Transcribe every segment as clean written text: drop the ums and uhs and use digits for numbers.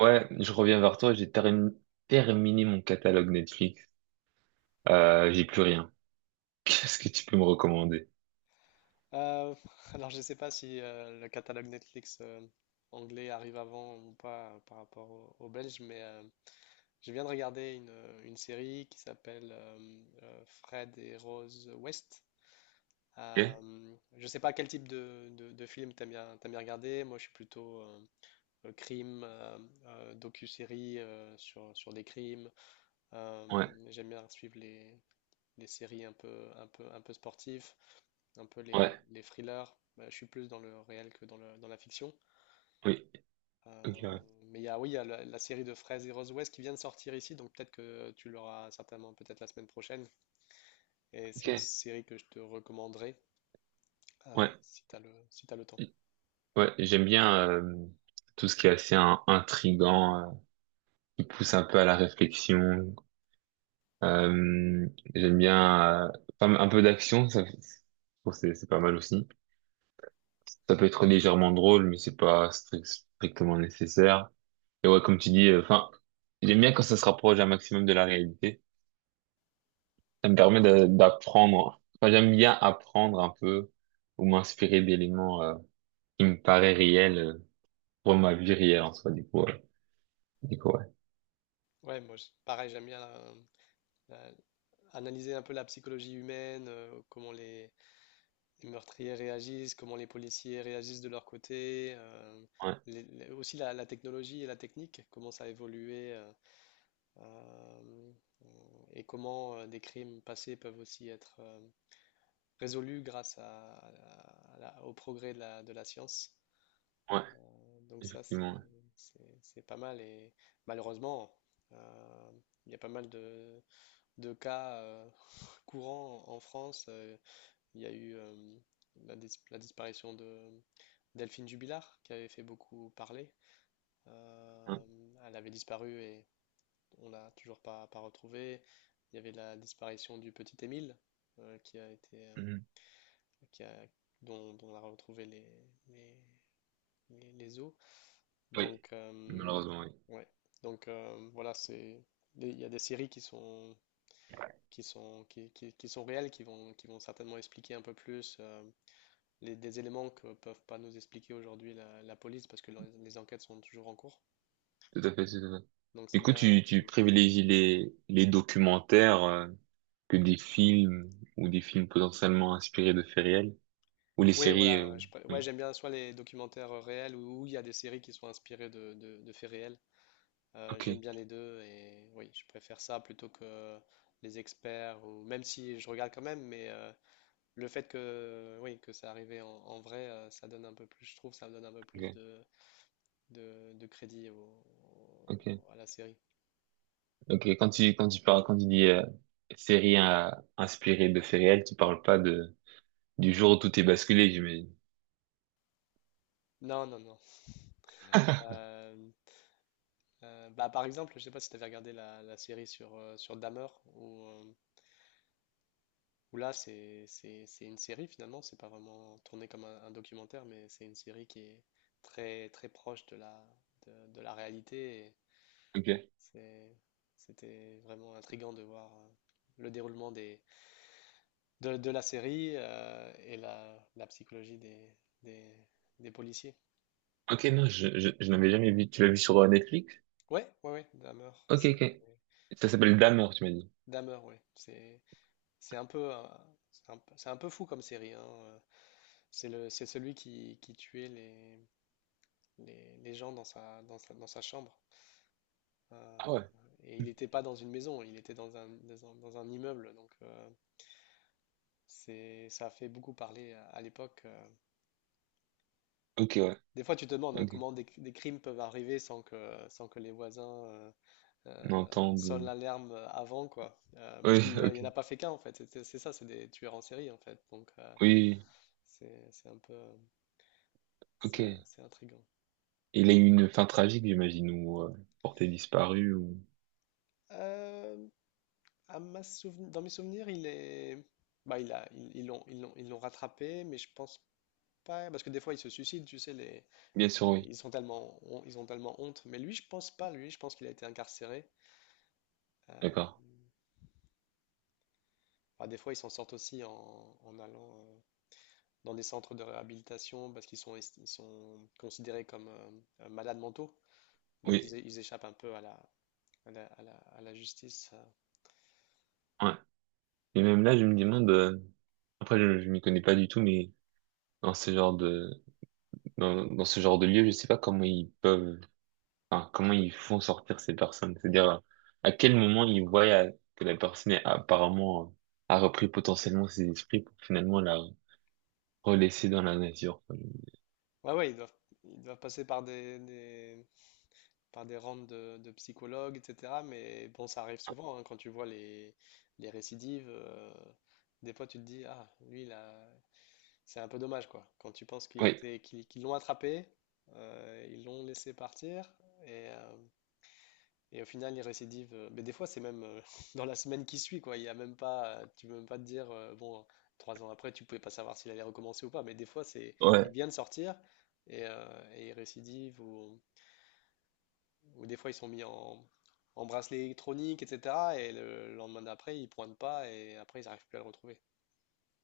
Ouais, je reviens vers toi, terminé mon catalogue Netflix. J'ai plus rien. Qu'est-ce que tu peux me recommander? Euh, alors, je ne sais pas si le catalogue Netflix anglais arrive avant ou pas par rapport au belge, mais je viens de regarder une série qui s'appelle Fred et Rose West. Ok? Je ne sais pas quel type de film t'aimes bien regarder. Moi, je suis plutôt crime, docu-série sur des crimes. Ouais, J'aime bien suivre les séries un peu sportives, un peu les, ouais, les thrillers. Bah, je suis plus dans le réel que dans la fiction. oui. Ok, Euh, ouais. mais oui, il y a la série de Fraise et Rose West qui vient de sortir ici, donc peut-être que tu l'auras certainement peut-être la semaine prochaine. Et c'est une Ok. série que je te recommanderais Ouais, si si t'as le temps. ouais, j'aime bien tout ce qui est assez intriguant, qui pousse un peu à la réflexion. Euh, J'aime bien pas mal- un peu d'action, ça, je trouve que c'est pas mal aussi. Ça peut être légèrement drôle, mais c'est pas strict- strictement nécessaire. Et ouais, comme tu dis, enfin, j'aime bien quand ça se rapproche un maximum de la réalité. Ça me permet d'apprendre. Enfin, j'aime bien apprendre un peu ou m'inspirer d'éléments qui me paraissent réels pour ma vie réelle en soi. Du coup, ouais. Du coup, ouais. Ouais, moi, pareil, j'aime bien la- analyser un peu la psychologie humaine, comment les meurtriers réagissent, comment les policiers réagissent de leur côté, Ouais, aussi la technologie et la technique, comment ça a évolué euh, et comment des crimes passés peuvent aussi être résolus grâce à la- au progrès de la science. ouais, Donc ça, effectivement. C'est pas mal et malheureusement, euh, il y a pas mal de cas courants en France. Il y a eu la disparition de Delphine Jubilard, qui avait fait beaucoup parler. Ouais. Elle avait disparu et on l'a toujours pas retrouvée. Il y avait la disparition du petit Émile, qui a été, Ouais. Mhm. qui a- dont on a retrouvé les, les os. Oui, Donc, malheureusement, oui. ouais. Donc voilà, il y a des séries qui sont réelles, qui vont certainement expliquer un peu plus des éléments que peuvent pas nous expliquer aujourd'hui la police parce que les enquêtes sont toujours en cours. Tout à fait, tout à fait. Donc c'est Du coup, bien. tu euh, privilégies les documentaires que des films ou des films potentiellement inspirés de faits réels ou les Oui, séries. voilà. Euh, hmm. Ouais, j'aime bien soit les documentaires réels ou il y a des séries qui sont inspirées de faits réels. Ok, J'aime bien les deux et oui, je préfère ça plutôt que les experts ou même si je regarde quand même, mais le fait que oui que ça arrivait en vrai, ça donne un peu plus, je trouve, ça donne un peu plus ok, de crédit ok. À la série. Ok, quand tu parles, quand tu dis série inspirée de faits réels, tu parles pas de, du jour où tout est basculé, j'imagine. Non, non, non. Euh, Bah, par exemple, je sais pas si tu avais regardé la série sur Dahmer ou. Où là, c'est une série finalement, c'est pas vraiment tourné comme un documentaire, mais c'est une série qui est très très proche de de la réalité. Ok. c'est- C'était vraiment intriguant de voir le déroulement de la série et la psychologie des, des policiers. Ok, non, je n'avais jamais vu. Tu l'as vu sur Netflix? Ouais, ouais, ouais, Dahmer, Ok, ok. Ça s'appelle D'amour, tu m'as dit. Ouais, c'est un peu un- c'est un peu fou comme série, hein, c'est celui qui tuait les gens dans sa chambre. Ah Euh, ouais. et il n'était pas dans une maison, il était dans un immeuble. Donc ça a fait beaucoup parler à l'époque. Ok, ouais. Des fois, tu te demandes hein, Ok. comment des crimes peuvent arriver sans que les voisins N'entends sonnent de- l'alarme avant, quoi. Parce Oui, qu'il n'y ok. en a pas fait qu'un, en fait. C'est ça, c'est des tueurs en série, en fait. Donc Oui, c'est un peu. Ok. C'est intriguant. Il a eu une fin tragique, j'imagine, ou porté disparu, ou... Euh, Dans mes souvenirs, il est. Bah, il a... ils ils l'ont ils l'ont- ils l'ont rattrapé, mais je pense pas. Parce que des fois, ils se suicident, tu sais. Bien sûr, oui. Ils ont tellement honte. Mais lui, je pense pas. Lui, je pense qu'il a été incarcéré. Euh, D'accord. Bah, des fois, ils s'en sortent aussi en allant dans des centres de réhabilitation parce qu'ils sont... est- ils sont considérés comme malades mentaux. Donc, Oui. Ils échappent un peu à la justice. Ouais. Et même là, je me demande... après, je m'y connais pas du tout, mais dans ce genre de dans, dans ce genre de lieu, je sais pas comment ils peuvent, enfin, comment ils font sortir ces personnes. C'est-à-dire, à quel moment ils voient que la personne est apparemment, a repris potentiellement ses esprits pour finalement la relaisser dans la nature. Ouais, ouais, ils doivent passer par des rangs de psychologues, etc. Mais bon, ça arrive souvent hein, quand tu vois les récidives. Des fois, tu te dis, ah, lui, là, c'est un peu dommage, quoi. Quand tu penses Oui, qu'ils l'ont attrapé, ils l'ont laissé partir, et, euh, et au final, il récidive. Mais des fois, c'est même dans la semaine qui suit, quoi. Il y a même pas, Tu peux même pas te dire, bon, trois ans après, tu pouvais pas savoir s'il allait recommencer ou pas. Mais des fois, il ouais, vient de sortir et il récidive ou. Ou des fois, ils sont mis en bracelet électronique, etc. Et le lendemain d'après, ils pointent pas et après, ils n'arrivent plus à le retrouver.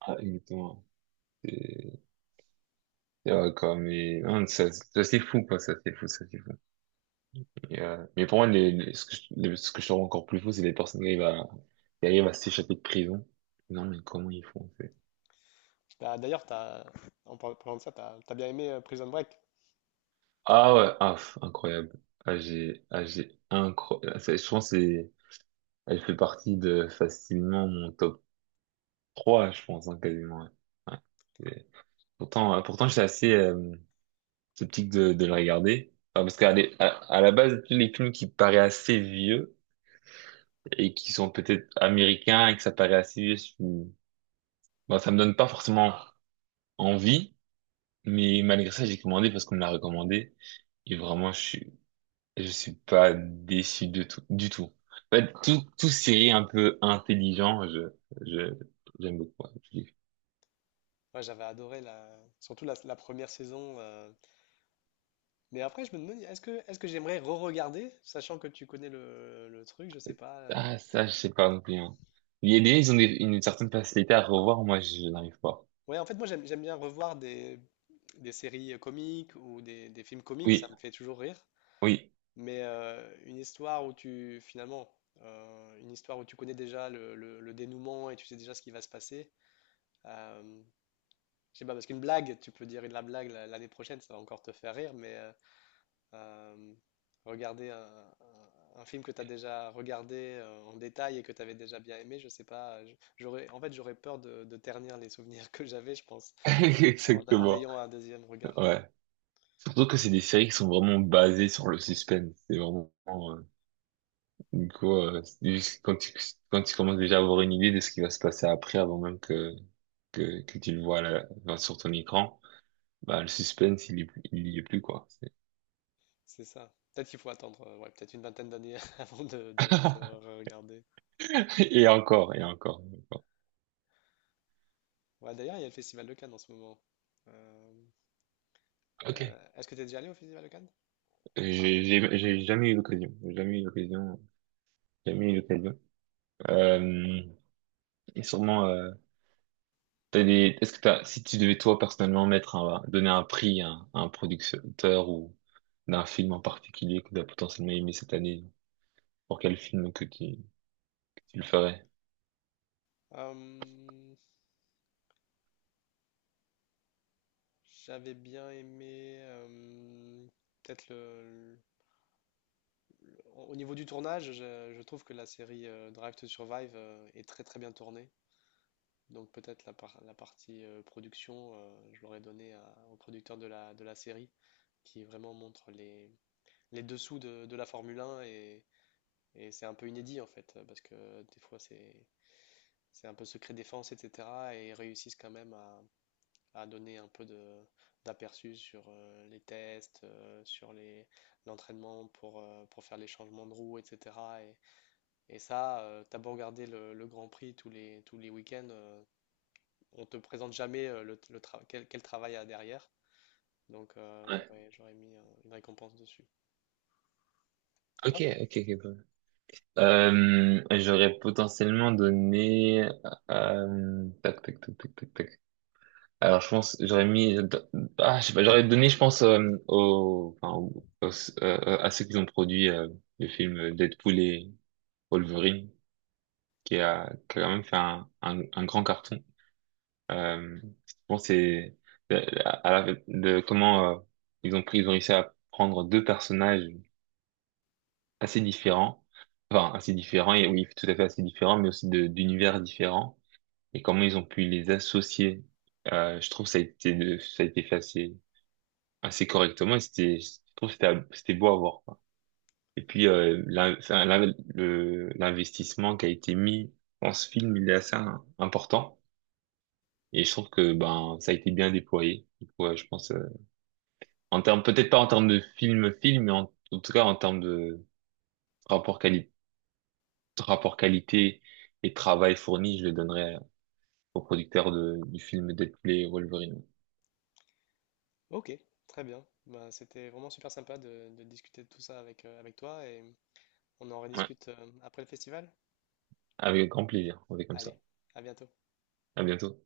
ah, exactement. C'est c'est vrai, quoi, mais non, ça c'est fou, quoi, ça c'est fou, ça c'est fou. Et, mais pour moi, ce que je, ce que je trouve encore plus fou, c'est les personnes qui arrivent à s'échapper de prison. Non, mais comment ils font? Bah, d'ailleurs, parlant de ça, t'as bien aimé Prison Break. Ah ouais, ah, pff, incroyable. J'ai incroyable. Je pense que c'est, elle fait partie de facilement mon top 3, je pense, hein, quasiment. Ouais. Ouais. Et pourtant, pourtant, j'étais assez sceptique de la regarder. Enfin, parce à la base, tous les films qui paraissent assez vieux et qui sont peut-être américains et que ça paraît assez vieux, bon, ça me donne pas forcément envie. Mais malgré ça, j'ai commandé parce qu'on me l'a recommandé. Et vraiment, je suis pas déçu de tout, du tout. En fait, tout, tout série un peu intelligent, je, j'aime beaucoup. Hein. Je dis, Moi, j'avais adoré surtout la première saison. Mais après, je me demande, est-ce que j'aimerais re-regarder, sachant que tu connais le truc, je sais pas. Ah, ça, je sais pas non plus. Hein. Il y a des gens, ils ont une certaine facilité à revoir. Moi, je n'arrive pas. Ouais, en fait, moi, j'aime bien revoir des séries comiques ou des films comiques, ça Oui, me fait toujours rire. oui. Mais une histoire où tu connais déjà le dénouement et tu sais déjà ce qui va se passer. euh, je sais pas, parce qu'une blague, tu peux dire de la blague l'année prochaine, ça va encore te faire rire, mais euh, regarder un film que tu as déjà regardé en détail et que tu avais déjà bien aimé, je sais pas, j'aurais peur de ternir les souvenirs que j'avais, je pense, en Exactement. ayant un deuxième regard. Mm. Ouais. Surtout que c'est des séries qui sont vraiment basées sur le suspense. C'est vraiment, du coup, c'est juste quand tu commences déjà à avoir une idée de ce qui va se passer après, avant même que tu le vois là, sur ton écran. Bah, le suspense, il y est plus, quoi. C'est- C'est ça. Peut-être qu'il faut attendre, ouais, peut-être une vingtaine d'années avant de regarder. Et encore, et encore, et encore. Ouais, d'ailleurs, il y a le Festival de Cannes en ce moment. Euh, Ok. Est-ce que tu es déjà allé au Festival de Cannes? J'ai jamais eu l'occasion. J'ai jamais eu l'occasion. Jamais eu l'occasion. Euh, et sûrement, t'as des, est-ce que t'as, si tu devais toi personnellement mettre un, donner un prix à un producteur ou d'un film en particulier que tu as potentiellement aimé cette année, pour quel film que tu le ferais? Euh, J'avais bien aimé, peut-être au niveau du tournage, je trouve que la série Drive to Survive est très très bien tournée. Donc peut-être la partie production, je l'aurais donnée au producteur de la série, qui vraiment montre les dessous de la Formule 1 et c'est un peu inédit en fait, parce que des fois c'est un peu secret défense, etc. Et ils réussissent quand même à donner un peu de d'aperçu sur les tests, sur les l'entraînement pour faire les changements de roue, etc. Et, et ça, t'as beau regarder le Grand Prix tous les week-ends, on te présente jamais quel travail il y a derrière. Donc Ouais. J'aurais mis une récompense dessus. Et Ok, toi? ok, ok. Cool. J'aurais potentiellement donné, tac, tac, tac, tac, tac, tac. Alors, je pense, j'aurais mis, ah, je sais pas, j'aurais donné, je pense, au, enfin, à ceux qui ont produit le film Deadpool et Wolverine, qui a quand même fait un grand carton. Euh, je pense que c'est euh, à la, de comment ils ont pris, ils ont réussi à prendre deux personnages assez différents, enfin assez différents et oui, tout à fait assez différents, mais aussi de d'univers différents et comment ils ont pu les associer. Je trouve que ça a été, ça a été fait assez correctement et c'était je trouve que c'était beau à voir quoi. Et puis l'investissement qui a été mis dans ce film il est assez important et je trouve que ben ça a été bien déployé. Du coup, ouais, je pense en termes peut-être pas en termes de film film mais en, en tout cas en termes de rapport qualité rapport qualité et travail fourni je le donnerais au producteur de, du film Deadpool et Wolverine. Ok, très bien. Bah, c'était vraiment super sympa de discuter de tout ça avec toi et on en Ouais, rediscute après le festival. avec grand plaisir on fait comme Allez, ça. à bientôt. À bientôt